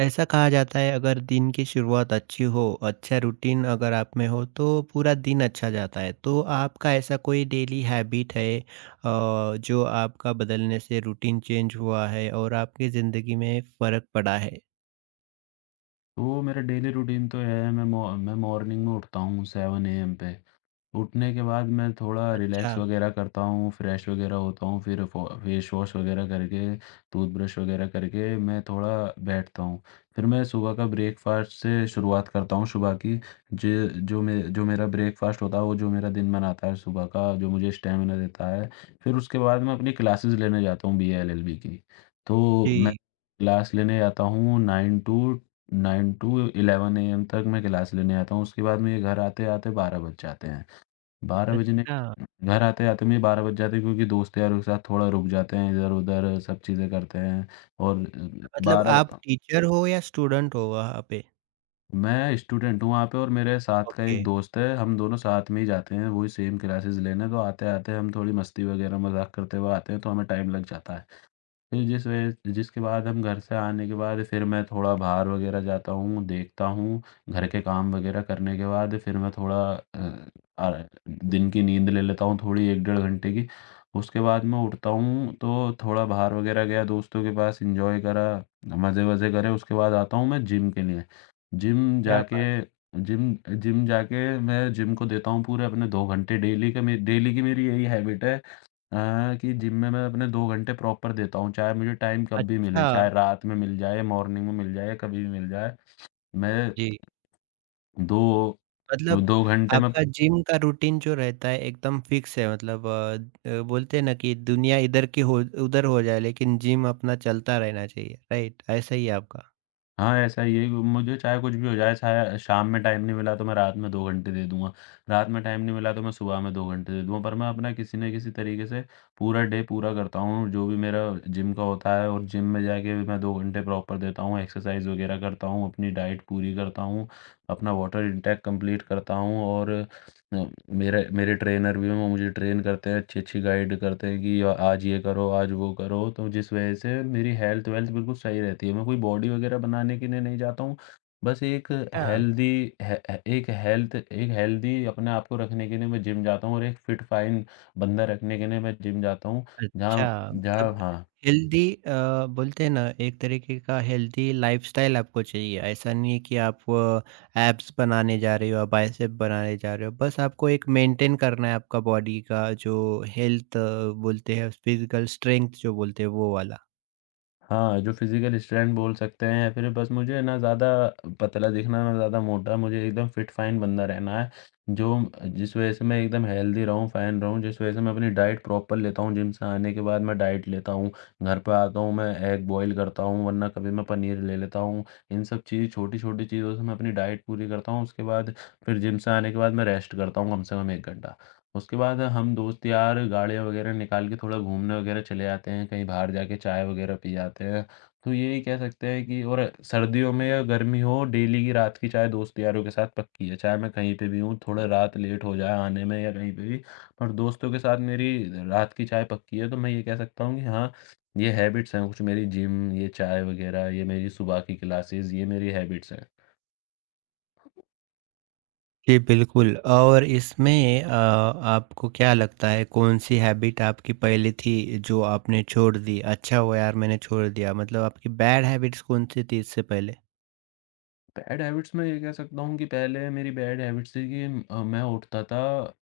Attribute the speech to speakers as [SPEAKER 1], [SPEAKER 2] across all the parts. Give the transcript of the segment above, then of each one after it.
[SPEAKER 1] ऐसा कहा जाता है अगर दिन की शुरुआत अच्छी हो, अच्छा रूटीन अगर आप में हो तो पूरा दिन अच्छा जाता है। तो आपका ऐसा कोई डेली हैबिट है जो आपका बदलने से रूटीन चेंज हुआ है और आपकी ज़िंदगी में फ़र्क पड़ा है?
[SPEAKER 2] तो मेरा डेली रूटीन तो है, मैं मॉर्निंग में उठता हूँ 7 एएम पे। उठने के बाद मैं थोड़ा रिलैक्स
[SPEAKER 1] अच्छा।
[SPEAKER 2] वगैरह करता हूँ, फ्रेश वगैरह होता हूँ, फिर फो फेस वॉश वगैरह करके, टूथब्रश वगैरह करके मैं थोड़ा बैठता हूँ। फिर मैं सुबह का ब्रेकफ़ास्ट से शुरुआत करता हूँ सुबह की, ज जो मे जो मेरा ब्रेकफ़ास्ट होता है, वो जो मेरा दिन बनाता है सुबह का, जो मुझे स्टैमिना देता है। फिर उसके बाद मैं अपनी क्लासेस लेने जाता हूँ बीए-एलएलबी की। तो मैं
[SPEAKER 1] जी।
[SPEAKER 2] क्लास लेने आता हूँ 9 टू 11 एएम तक मैं क्लास लेने आता हूँ, उसके बाद मुझे घर आते-आते 12 बज जाते हैं। 12 बजने
[SPEAKER 1] अच्छा,
[SPEAKER 2] घर आते-आते में 12 बज जाते हैं, क्योंकि दोस्त यारों के साथ थोड़ा रुक जाते हैं, इधर-उधर सब चीज़ें करते हैं और
[SPEAKER 1] मतलब
[SPEAKER 2] 12
[SPEAKER 1] आप टीचर हो या स्टूडेंट हो वहाँ पे?
[SPEAKER 2] मैं स्टूडेंट हूँ वहाँ पे, और मेरे साथ का
[SPEAKER 1] ओके।
[SPEAKER 2] एक दोस्त है, हम दोनों साथ में ही जाते हैं, वही सेम क्लासेस लेने, तो आते-आते हम थोड़ी मस्ती वगैरह मज़ाक करते हुए आते हैं, तो हमें टाइम लग जाता है। फिर जिस वजह जिसके बाद हम घर से आने के बाद फिर मैं थोड़ा बाहर वगैरह जाता हूँ, देखता हूँ, घर के काम वगैरह करने के बाद फिर मैं थोड़ा अ, दिन की नींद ले लेता हूँ थोड़ी 1 डेढ़ घंटे की। उसके बाद मैं उठता हूँ तो थोड़ा बाहर वगैरह गया दोस्तों के पास, एन्जॉय करा, मज़े-वज़े करे, उसके बाद आता हूँ मैं जिम के लिए। जिम
[SPEAKER 1] क्या
[SPEAKER 2] जाके
[SPEAKER 1] बात!
[SPEAKER 2] जिम जिम जाके मैं जिम को देता हूँ पूरे अपने 2 घंटे डेली का मे डेली की मेरी यही हैबिट है। हाँ, कि जिम में मैं अपने 2 घंटे प्रॉपर देता हूँ, चाहे मुझे टाइम कब भी मिले,
[SPEAKER 1] अच्छा।
[SPEAKER 2] चाहे रात में मिल जाए, मॉर्निंग में मिल जाए, कभी भी मिल जाए। मैं
[SPEAKER 1] जी।
[SPEAKER 2] 2
[SPEAKER 1] मतलब
[SPEAKER 2] 2 घंटे में।
[SPEAKER 1] आपका जिम का रूटीन जो रहता है एकदम फिक्स है मतलब बोलते हैं ना कि दुनिया इधर की हो उधर हो जाए लेकिन जिम अपना चलता रहना चाहिए, राइट? ऐसा ही है आपका?
[SPEAKER 2] हाँ, ऐसा ही है कि मुझे चाहे कुछ भी हो जाए, चाहे शाम में टाइम नहीं मिला तो मैं रात में 2 घंटे दे दूँगा, रात में टाइम नहीं मिला तो मैं सुबह में 2 घंटे दे दूँगा। पर मैं अपना किसी न किसी तरीके से पूरा करता हूँ, जो भी मेरा जिम का होता है, और जिम में जाके भी मैं 2 घंटे प्रॉपर देता हूँ, एक्सरसाइज़ वगैरह करता हूँ, अपनी डाइट पूरी करता हूँ, अपना वाटर इंटेक कंप्लीट करता हूँ, और अ, मेरे मेरे ट्रेनर भी हैं, वो मुझे ट्रेन करते हैं, अच्छी-अच्छी गाइड करते हैं कि आज ये करो, आज वो करो, तो जिस वजह से मेरी हेल्थ-वेल्थ बिल्कुल सही रहती है। मैं कोई बॉडी वगैरह बनाने के लिए नहीं जाता हूँ, बस एक
[SPEAKER 1] हाँ।
[SPEAKER 2] हेल्दी हे ए एक हेल्थ एक हेल्दी अपने आप को रखने के लिए मैं जिम जाता हूँ, और एक फिट फाइन बंदा रखने के लिए मैं जिम जाता हूँ,
[SPEAKER 1] अच्छा,
[SPEAKER 2] जहाँ जहाँ
[SPEAKER 1] मतलब
[SPEAKER 2] हाँ।
[SPEAKER 1] हेल्दी बोलते हैं ना एक तरीके का हेल्दी लाइफ़स्टाइल आपको चाहिए, ऐसा नहीं है कि आप एब्स बनाने जा रहे हो, बाइसेप बनाने जा रहे हो, बस आपको एक मेंटेन करना है आपका बॉडी का जो हेल्थ बोलते हैं फिजिकल स्ट्रेंथ जो बोलते हैं वो वाला।
[SPEAKER 2] हाँ, जो फिज़िकल स्ट्रेंथ बोल सकते हैं, या फिर बस मुझे ना ज़्यादा पतला दिखना, ना ज़्यादा मोटा, मुझे एकदम फिट फाइन बंदा रहना है। जो जिस वज़ह से मैं एकदम हेल्दी रहूँ, फाइन रहूँ, जिस वज़ह से मैं अपनी डाइट प्रॉपर लेता हूँ, जिम से आने के बाद मैं डाइट लेता हूँ, घर पे आता हूँ, मैं एग बॉयल करता हूँ, वरना कभी मैं पनीर ले लेता हूँ। इन सब चीज़ छोटी-छोटी चीज़ों से मैं अपनी डाइट पूरी करता हूँ, उसके बाद फिर जिम से आने के बाद मैं रेस्ट करता हूँ कम से कम 1 घंटा। उसके बाद हम दोस्त यार गाड़ियाँ वगैरह निकाल के थोड़ा घूमने वगैरह चले जाते हैं, कहीं बाहर जाके चाय वगैरह पी आते हैं। तो ये कह सकते हैं कि, और सर्दियों में या गर्मी हो, डेली की रात की चाय दोस्त यारों के साथ पक्की है। चाहे मैं कहीं पे भी हूँ, थोड़ा रात लेट हो जाए आने में या कहीं पे भी, पर दोस्तों के साथ मेरी रात की चाय पक्की है। तो मैं ये कह सकता हूँ कि हाँ, ये हैबिट्स हैं कुछ मेरी, जिम, ये चाय वगैरह, ये मेरी सुबह की क्लासेस, ये मेरी हैबिट्स हैं।
[SPEAKER 1] जी, बिल्कुल। और इसमें आपको क्या लगता है कौन-सी हैबिट आपकी पहले थी जो आपने छोड़ दी? अच्छा हुआ यार मैंने छोड़ दिया, मतलब आपकी बैड हैबिट्स कौन-सी थी इससे पहले?
[SPEAKER 2] बैड हैबिट्स, मैं ये कह सकता हूँ कि पहले मेरी बैड हैबिट्स थी कि मैं उठता था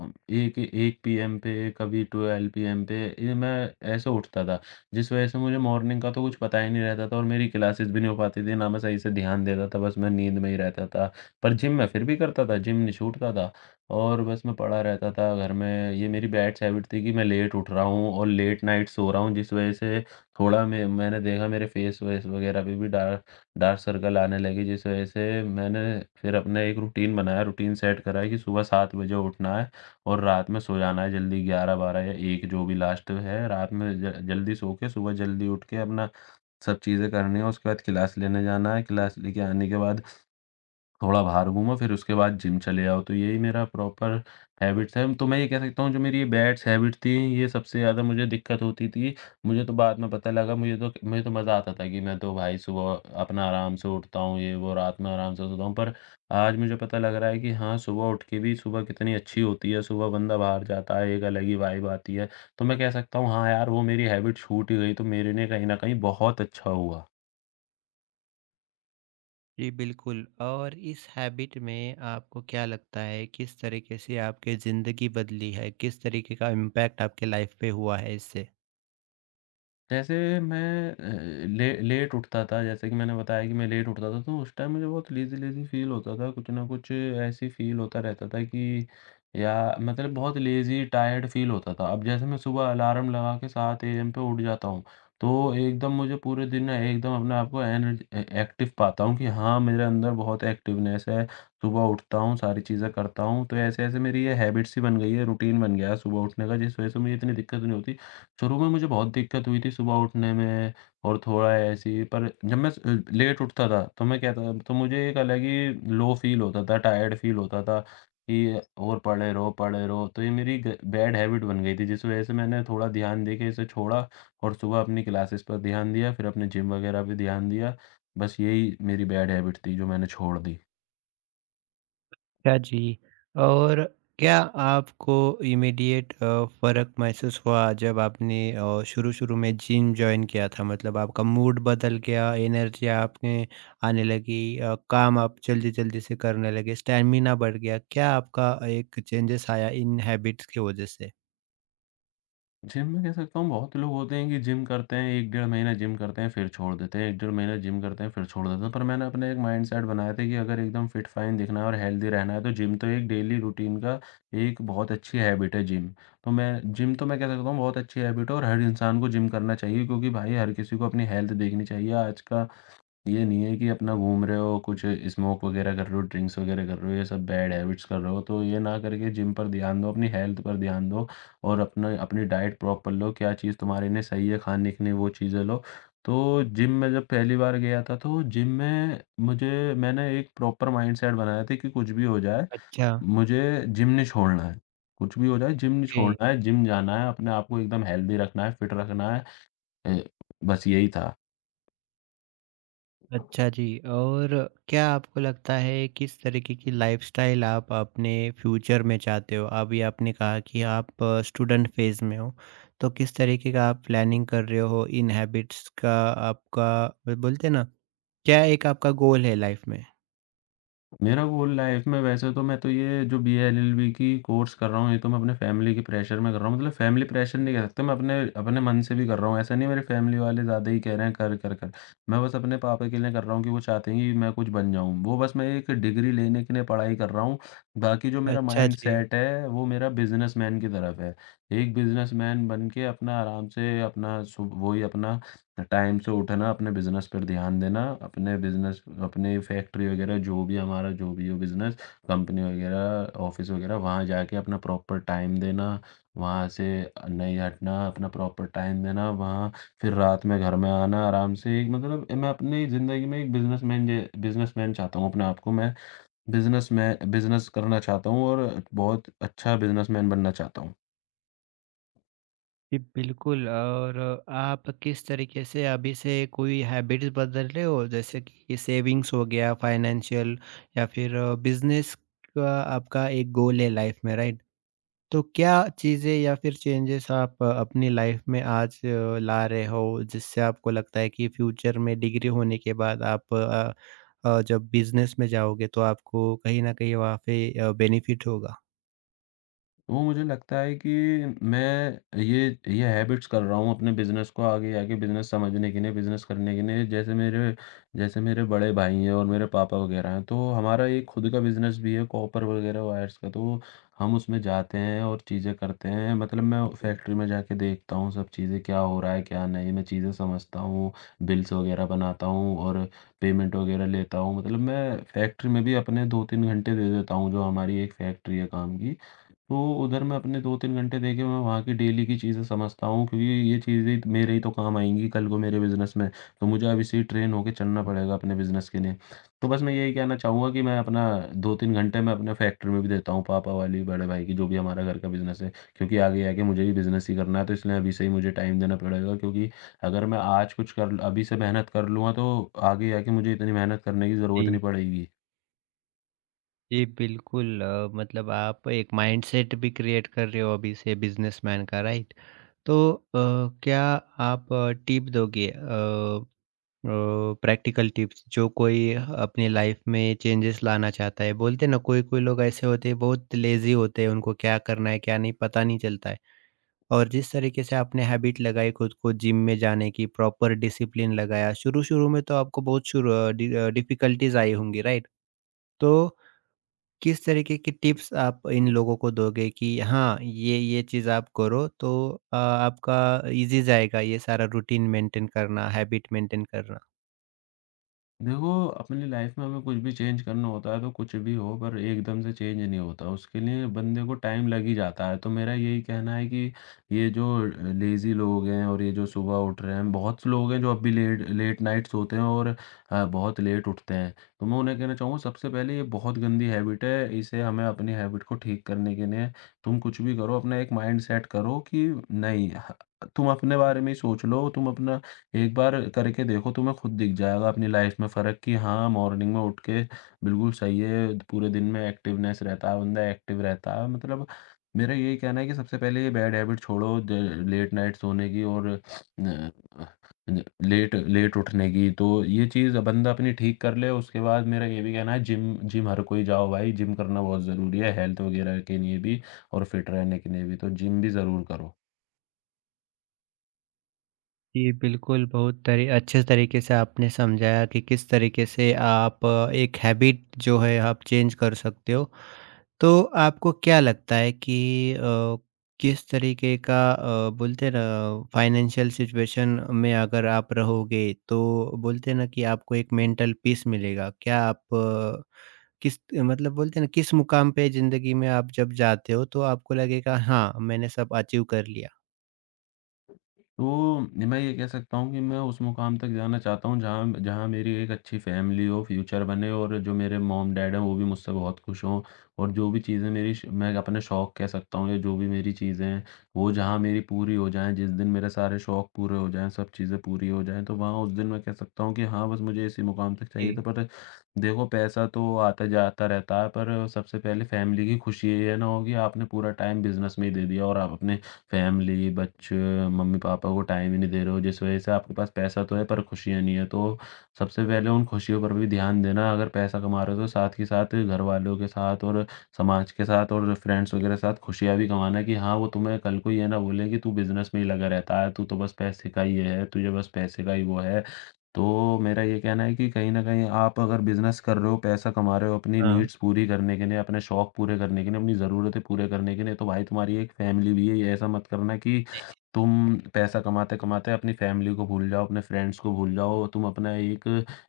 [SPEAKER 2] अ, एक एक पीएम पे, कभी 12 पीएम पे। ये मैं ऐसे उठता था, जिस वजह से मुझे मॉर्निंग का तो कुछ पता ही नहीं रहता था, और मेरी क्लासेस भी नहीं हो पाती थी, ना मैं सही से ध्यान देता था, बस मैं नींद में ही रहता था। पर जिम मैं फिर भी करता था, जिम नहीं छूटता था, और बस मैं पड़ा रहता था घर में। ये मेरी बैड हैबिट थी कि मैं लेट उठ रहा हूँ और लेट नाइट सो रहा हूँ, जिस वजह से थोड़ा मैंने देखा मेरे फेस वेस वगैरह पे भी डार्क डार्क सर्कल आने लगे, जिस वजह से मैंने फिर अपना एक रूटीन बनाया, रूटीन सेट करा है कि सुबह 7 बजे उठना है और रात में सो जाना है जल्दी, 11-12 या 1 जो भी लास्ट है, रात में ज जल्दी सो के सुबह जल्दी उठ के अपना सब चीज़ें करनी है, उसके बाद क्लास लेने जाना है, क्लास लेके आने के बाद थोड़ा बाहर घूमो, फिर उसके बाद जिम चले जाओ, तो यही मेरा प्रॉपर हैबिट्स है। तो मैं ये कह सकता हूँ जो मेरी ये बैड्स हैबिट थी, ये सबसे ज़्यादा मुझे दिक्कत होती थी। मुझे तो बाद में पता लगा, मुझे तो मज़ा आता था कि मैं तो भाई सुबह अपना आराम से उठता हूँ, ये वो, रात में आराम से सोता हूँ। पर आज मुझे पता लग रहा है कि हाँ, सुबह उठ के भी सुबह कितनी अच्छी होती है, सुबह बंदा बाहर जाता है, एक अलग ही वाइब आती है। तो मैं कह सकता हूँ, हाँ यार, वो मेरी हैबिट छूट ही गई, तो मेरे लिए कहीं न कहीं बहुत अच्छा हुआ।
[SPEAKER 1] जी, बिल्कुल। और इस हैबिट में आपको क्या लगता है किस तरीके से आपकी ज़िंदगी बदली है? किस तरीके का इम्पैक्ट आपके लाइफ पे हुआ है इससे?
[SPEAKER 2] जैसे मैं अ, ले लेट उठता था, जैसे कि मैंने बताया कि मैं लेट उठता था, तो उस टाइम मुझे बहुत लेज़ी-लेज़ी फ़ील होता था, कुछ ना कुछ ऐसी फ़ील होता रहता था कि या मतलब बहुत लेज़ी, टायर्ड फ़ील होता था। अब जैसे मैं सुबह अलार्म लगा के 7 एएम पे उठ जाता हूँ, तो एकदम मुझे पूरे दिन ना एकदम अपने आप को एनर्ज ए एक्टिव पाता हूँ कि हाँ, मेरे अंदर बहुत एक्टिवनेस है, सुबह उठता हूँ, सारी चीज़ें करता हूँ। तो ऐसे-ऐसे मेरी ये हैबिट्स ही बन गई है, रूटीन बन गया है सुबह उठने का, जिस वजह से मुझे इतनी दिक्कत नहीं होती। शुरू में मुझे बहुत दिक्कत हुई थी सुबह उठने में, और थोड़ा ऐसे ही, पर जब मैं लेट उठता था तो मैं कहता, तो मुझे एक अलग ही लो फ़ील होता था, टायर्ड फ़ील होता था कि और पड़े रहो, पड़े रहो। तो ये मेरी ग बैड हैबिट बन गई थी, जिस वज़ह से मैंने थोड़ा ध्यान दे के इसे छोड़ा, और सुबह अपनी क्लासेस पर ध्यान दिया, फिर अपने जिम वग़ैरह पे ध्यान दिया। बस यही मेरी बैड हैबिट थी जो मैंने छोड़ दी।
[SPEAKER 1] अच्छा जी। और क्या आपको इमीडिएट फ़र्क महसूस हुआ जब आपने शुरू-शुरू में जिम जॉइन किया था? मतलब आपका मूड बदल गया, एनर्जी आपने आने लगी, काम आप जल्दी-जल्दी से करने लगे, स्टैमिना बढ़ गया, क्या आपका एक चेंजेस आया इन हैबिट्स की वजह से?
[SPEAKER 2] जिम में कह सकता हूँ बहुत लोग होते हैं कि जिम करते हैं, 1 डेढ़ महीना जिम करते हैं फिर छोड़ देते हैं, 1 डेढ़ महीना जिम करते हैं फिर छोड़ देते हैं। पर मैंने अपना एक माइंडसेट बनाया था कि अगर एकदम फिट फाइन दिखना है और हेल्दी रहना है, तो जिम तो एक डेली रूटीन का एक बहुत अच्छी हैबिट है, जिम। तो मैं कह सकता हूँ बहुत अच्छी हैबिट है, और हर इंसान को जिम करना चाहिए, क्योंकि भाई हर किसी को अपनी हेल्थ देखनी चाहिए। आज का ये नहीं है कि अपना घूम रहे हो, कुछ स्मोक वगैरह कर रहे हो, ड्रिंक्स वगैरह कर रहे हो, ये सब बैड हैबिट्स कर रहे हो, तो ये ना करके जिम पर ध्यान दो, अपनी हेल्थ पर ध्यान दो, और अपना अपनी डाइट प्रॉपर लो, क्या चीज़ तुम्हारे लिए सही है खाने के लिए, वो चीज़ें लो। तो जिम में जब पहली बार गया था, तो जिम में मुझे मैंने एक प्रॉपर माइंडसेट बनाया था कि कुछ भी हो जाए,
[SPEAKER 1] अच्छा।
[SPEAKER 2] मुझे जिम नहीं छोड़ना है। कुछ भी हो जाए, जिम नहीं
[SPEAKER 1] ओके।
[SPEAKER 2] छोड़ना है, जिम जाना है, अपने आप को एकदम हेल्दी रखना है, फिट रखना है। अ, बस यही था।
[SPEAKER 1] अच्छा जी। और क्या आपको लगता है किस तरीके की लाइफस्टाइल आप अपने फ्यूचर में चाहते हो? अभी आपने कहा कि आप स्टूडेंट फेज में हो, तो किस तरीके का आप प्लानिंग कर रहे हो इन हैबिट्स का? आपका बोलते हैं ना, क्या एक आपका गोल है लाइफ में?
[SPEAKER 2] मेरा गोल लाइफ में, वैसे तो, मैं तो ये जो बी एल एल बी की कोर्स कर रहा हूँ, ये तो मैं अपने फैमिली के प्रेशर में कर रहा हूँ, मतलब फैमिली प्रेशर नहीं कह सकते, मैं अपने अपने मन से भी कर रहा हूँ, ऐसा नहीं, मेरे फैमिली वाले ज़्यादा ही कह रहे हैं कर कर कर। मैं बस अपने पापा के लिए कर रहा हूँ कि वो चाहते हैं कि मैं कुछ बन जाऊँ, वो बस मैं एक डिग्री लेने के लिए पढ़ाई कर रहा हूँ। बाकी जो मेरा
[SPEAKER 1] अच्छा
[SPEAKER 2] माइंड
[SPEAKER 1] जी।
[SPEAKER 2] सेट है वो मेरा बिजनेसमैन की तरफ है। एक बिजनेसमैन बन के अपना आराम से अपना वही अपना टाइम से उठना, अपने बिज़नेस पर ध्यान देना, अपने बिज़नेस अपनी फैक्ट्री वगैरह, जो भी हमारा, जो भी हो बिज़नेस, कंपनी वगैरह, ऑफ़िस वगैरह, वहाँ जाके अपना प्रॉपर टाइम देना, वहाँ से नहीं हटना, अपना प्रॉपर टाइम देना, वहाँ फिर रात में घर में आना आराम से। एक मतलब मैं अपनी ज़िंदगी में एक बिज़नेसमैन चाहता हूँ, अपने आप को मैं बिज़नेस में बिज़नेस करना चाहता हूँ और बहुत अच्छा बिज़नेसमैन बनना चाहता हूँ।
[SPEAKER 1] जी बिल्कुल। और आप किस तरीके से अभी से कोई हैबिट्स बदल रहे हो, जैसे कि सेविंग्स हो गया, फाइनेंशियल या फिर बिजनेस का आपका एक गोल है लाइफ में, राइट? तो क्या चीज़ें या फिर चेंजेस आप अपनी लाइफ में आज ला रहे हो जिससे आपको लगता है कि फ्यूचर में डिग्री होने के बाद आप जब बिजनेस में जाओगे तो आपको कहीं न कहीं वहाँ पे बेनिफिट होगा?
[SPEAKER 2] वो मुझे लगता है कि मैं ये हैबिट्स कर रहा हूँ अपने बिज़नेस को आगे आके बिज़नेस समझने के लिए, बिज़नेस करने के लिए। जैसे मेरे बड़े भाई हैं और मेरे पापा वगैरह हैं, तो हमारा एक खुद का बिज़नेस भी है कॉपर वगैरह वायर्स का। तो हम उसमें जाते हैं और चीज़ें करते हैं। मतलब मैं फैक्ट्री में जाके देखता हूँ सब चीज़ें क्या हो रहा है, क्या नहीं। मैं चीज़ें समझता हूँ, बिल्स वगैरह बनाता हूँ और पेमेंट वगैरह लेता हूँ। मतलब मैं फैक्ट्री में भी अपने 2-3 घंटे दे देता हूँ, जो हमारी एक फैक्ट्री है काम की। तो उधर मैं अपने 2-3 घंटे देके मैं वहाँ की डेली की चीज़ें समझता हूँ, क्योंकि ये चीज़ें मेरे ही तो काम आएँगी कल को मेरे बिज़नेस में। तो मुझे अब इसी ट्रेन होके चलना पड़ेगा अपने बिज़नेस के लिए। तो बस मैं यही कहना चाहूँगा कि मैं अपना 2-3 घंटे मैं अपने फैक्ट्री में भी देता हूँ, पापा वाली, बड़े भाई की जो भी हमारा घर का बिज़नेस है। क्योंकि आगे आके मुझे भी बिज़नेस ही करना है तो इसलिए अभी से ही मुझे टाइम देना पड़ेगा, क्योंकि अगर मैं आज कुछ कर अभी से मेहनत कर लूँगा तो आगे आके मुझे इतनी मेहनत करने की ज़रूरत
[SPEAKER 1] जी।
[SPEAKER 2] नहीं पड़ेगी।
[SPEAKER 1] जी बिल्कुल, मतलब आप एक माइंडसेट भी क्रिएट कर रहे हो अभी से बिजनेसमैन का, राइट? तो क्या आप टिप दोगे, प्रैक्टिकल टिप्स, जो कोई अपनी लाइफ में चेंजेस लाना चाहता है? बोलते हैं ना, कोई कोई लोग ऐसे होते हैं बहुत लेजी होते हैं, उनको क्या करना है क्या नहीं पता नहीं चलता है। और जिस तरीके से आपने हैबिट लगाई खुद को जिम में जाने की, प्रॉपर डिसिप्लिन लगाया, शुरू शुरू में तो आपको बहुत शुरू डिफिकल्टीज आई होंगी, राइट? तो किस तरीके की टिप्स आप इन लोगों को दोगे कि हाँ, ये चीज़ आप करो तो आपका इजी जाएगा ये सारा रूटीन मेंटेन करना, हैबिट मेंटेन करना।
[SPEAKER 2] देखो, अपनी लाइफ में हमें कुछ भी चेंज करना होता है तो कुछ भी हो, पर एकदम से चेंज नहीं होता। उसके लिए बंदे को टाइम लग ही जाता है। तो मेरा यही कहना है कि ये जो लेज़ी लोग हैं और ये जो सुबह उठ रहे हैं, बहुत से लोग हैं जो अब भी लेट लेट नाइट सोते हैं और बहुत लेट उठते हैं। तो मैं उन्हें कहना चाहूँगा, सबसे पहले ये बहुत गंदी हैबिट है। इसे हमें अपनी हैबिट को ठीक करने के लिए तुम कुछ भी करो, अपना एक माइंडसेट करो कि नहीं ह तुम अपने बारे में ही सोच लो, तुम अपना एक बार करके देखो, तुम्हें खुद दिख जाएगा अपनी लाइफ में फ़र्क कि हाँ, मॉर्निंग में उठ के बिल्कुल सही है, पूरे दिन में एक्टिवनेस रहता है, बंदा एक्टिव रहता है। मतलब मेरा यही कहना है कि सबसे पहले ये बैड हैबिट छोड़ो द लेट नाइट सोने की, और न अ, न लेट लेट उठने की। तो ये चीज़ बंदा अपनी ठीक कर ले, उसके बाद मेरा ये भी कहना है जिम जिम हर कोई जाओ भाई, जिम करना बहुत ज़रूरी है हेल्थ वगैरह के लिए भी और फिट रहने के लिए भी, तो जिम भी ज़रूर करो।
[SPEAKER 1] जी, बिल्कुल, बहुत तरी अच्छे तरीके से आपने समझाया कि किस तरीके से आप एक हैबिट जो है आप चेंज कर सकते हो। तो आपको क्या लगता है कि किस तरीके का बोलते हैं ना, फाइनेंशियल सिचुएशन में अगर आप रहोगे तो बोलते हैं ना कि आपको एक मेंटल पीस मिलेगा। क्या आप किस मतलब बोलते हैं ना, किस मुकाम पे ज़िंदगी में आप जब जाते हो तो आपको लगेगा हाँ, मैंने सब अचीव कर लिया?
[SPEAKER 2] तो मैं ये कह सकता हूँ कि मैं उस मुकाम तक जाना चाहता हूँ जहाँ जहाँ मेरी एक अच्छी फैमिली हो, फ्यूचर बने, और जो मेरे मॉम डैड हैं वो भी मुझसे बहुत खुश हों, और जो भी चीज़ें मेरी श मैं अपने शौक कह सकता हूँ या जो भी मेरी चीज़ें हैं, वो जहाँ मेरी पूरी हो जाएँ, जिस दिन मेरे सारे शौक पूरे हो जाएँ, सब चीज़ें पूरी हो जाएँ, तो वहाँ उस दिन मैं कह सकता हूँ कि हाँ, बस मुझे इसी मुकाम तक चाहिए था।
[SPEAKER 1] जी।
[SPEAKER 2] पर देखो, पैसा तो आता-जाता रहता है, पर सबसे पहले फैमिली की खुशी, ये ना हो कि आपने पूरा टाइम बिज़नेस में ही दे दिया और आप अपने फैमिली, बच्चे, मम्मी-पापा को टाइम ही नहीं दे रहे हो, जिस वजह से आपके पास पैसा तो है पर खुशियाँ नहीं है। तो सबसे पहले उन खुशियों पर भी ध्यान देना, अगर पैसा कमा रहे हो तो साथ ही साथ घरवालों के साथ और समाज के साथ और फ्रेंड्स वगैरह के साथ खुशियाँ भी कमाना, कि हाँ, वो तुम्हें कल को ये ना बोलें कि तू बिज़नेस में ही लगा रहता है, तू तो बस पैसे का ही ये है, तुझे बस पैसे का ही वो है। तो मेरा ये कहना है कि कहीं न कहीं आप अगर बिज़नेस कर रहे हो, पैसा कमा रहे हो अपनी
[SPEAKER 1] हाँ।
[SPEAKER 2] नीड्स पूरी करने के लिए, अपने शौक पूरे करने के लिए, अपनी ज़रूरतें पूरे करने के लिए, तो भाई तुम्हारी एक फैमिली भी है। ये ऐसा मत करना कि तुम पैसा कमाते-कमाते अपनी फैमिली को भूल जाओ, अपने फ्रेंड्स को भूल जाओ, तुम अपना एक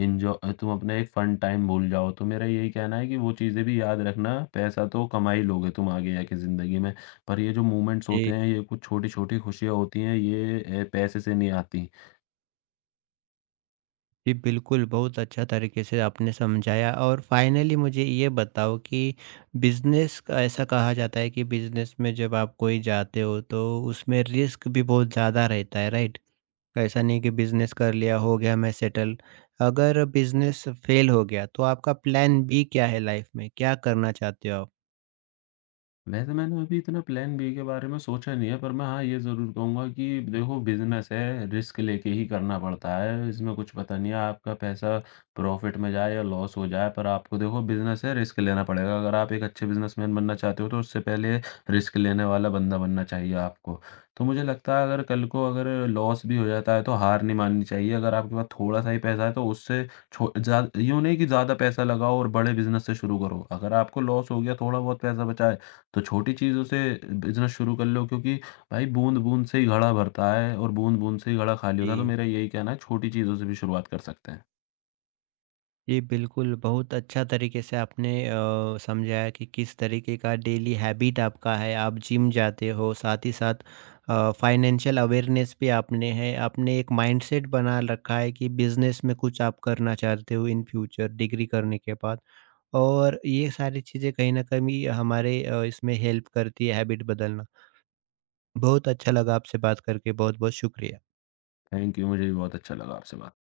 [SPEAKER 2] तुम अपना एक फन टाइम भूल जाओ। तो मेरा यही कहना है कि वो चीज़ें भी याद रखना, पैसा तो कमा ही लोगे तुम आगे जाके ज़िंदगी में, पर ये जो मोमेंट्स होते
[SPEAKER 1] जी।
[SPEAKER 2] हैं, ये कुछ छोटी-छोटी खुशियाँ होती हैं, ये पैसे से नहीं आती।
[SPEAKER 1] जी, बिल्कुल, बहुत अच्छा तरीके से आपने समझाया। और फाइनली मुझे ये बताओ कि बिज़नेस, ऐसा कहा जाता है कि बिज़नेस में जब आप कोई जाते हो तो उसमें रिस्क भी बहुत ज़्यादा रहता है, राइट? ऐसा नहीं कि बिज़नेस कर लिया, हो गया मैं सेटल। अगर बिज़नेस फेल हो गया तो आपका प्लान बी क्या है लाइफ़ में? क्या करना चाहते हो आप?
[SPEAKER 2] वैसे मैंने अभी इतना प्लान बी के बारे में सोचा नहीं है, पर मैं हाँ, ये ज़रूर कहूँगा कि देखो बिज़नेस है, रिस्क लेके ही करना पड़ता है, इसमें कुछ पता नहीं है आपका पैसा प्रॉफ़िट में जाए या लॉस हो जाए, पर आपको देखो बिज़नेस है, रिस्क लेना पड़ेगा। अगर आप एक अच्छे बिज़नेसमैन बनना चाहते हो, तो उससे पहले रिस्क लेने वाला बंदा बनना चाहिए आपको। तो मुझे लगता है अगर कल को अगर लॉस भी हो जाता है, तो हार नहीं माननी चाहिए। अगर आपके पास थोड़ा-सा ही पैसा है, तो उससे छो ज़्या यूँ नहीं कि ज़्यादा पैसा लगाओ और बड़े बिज़नेस से शुरू करो। अगर आपको लॉस हो गया, थोड़ा बहुत पैसा बचा है, तो छोटी चीज़ों से बिज़नेस शुरू कर लो, क्योंकि भाई बूँद-बूँद से ही घड़ा भरता है और बूँद-बूँद से ही घड़ा खाली होता है। तो
[SPEAKER 1] जी।
[SPEAKER 2] मेरा यही कहना है छोटी चीज़ों से भी शुरुआत कर सकते हैं।
[SPEAKER 1] जी, बिल्कुल, बहुत अच्छा तरीके से आपने समझाया कि किस तरीके का डेली हैबिट आपका है, आप जिम जाते हो, साथ ही साथ फाइनेंशियल अवेयरनेस भी आपने है, आपने एक माइंडसेट बना रखा है कि बिज़नेस में कुछ आप करना चाहते हो इन फ्यूचर डिग्री करने के बाद। और ये सारी चीज़ें कहीं न कहीं हमारे इसमें हेल्प करती है हैबिट बदलना। बहुत अच्छा लगा आपसे बात करके, बहुत-बहुत शुक्रिया।
[SPEAKER 2] थैंक यू, मुझे भी बहुत अच्छा लगा आपसे बात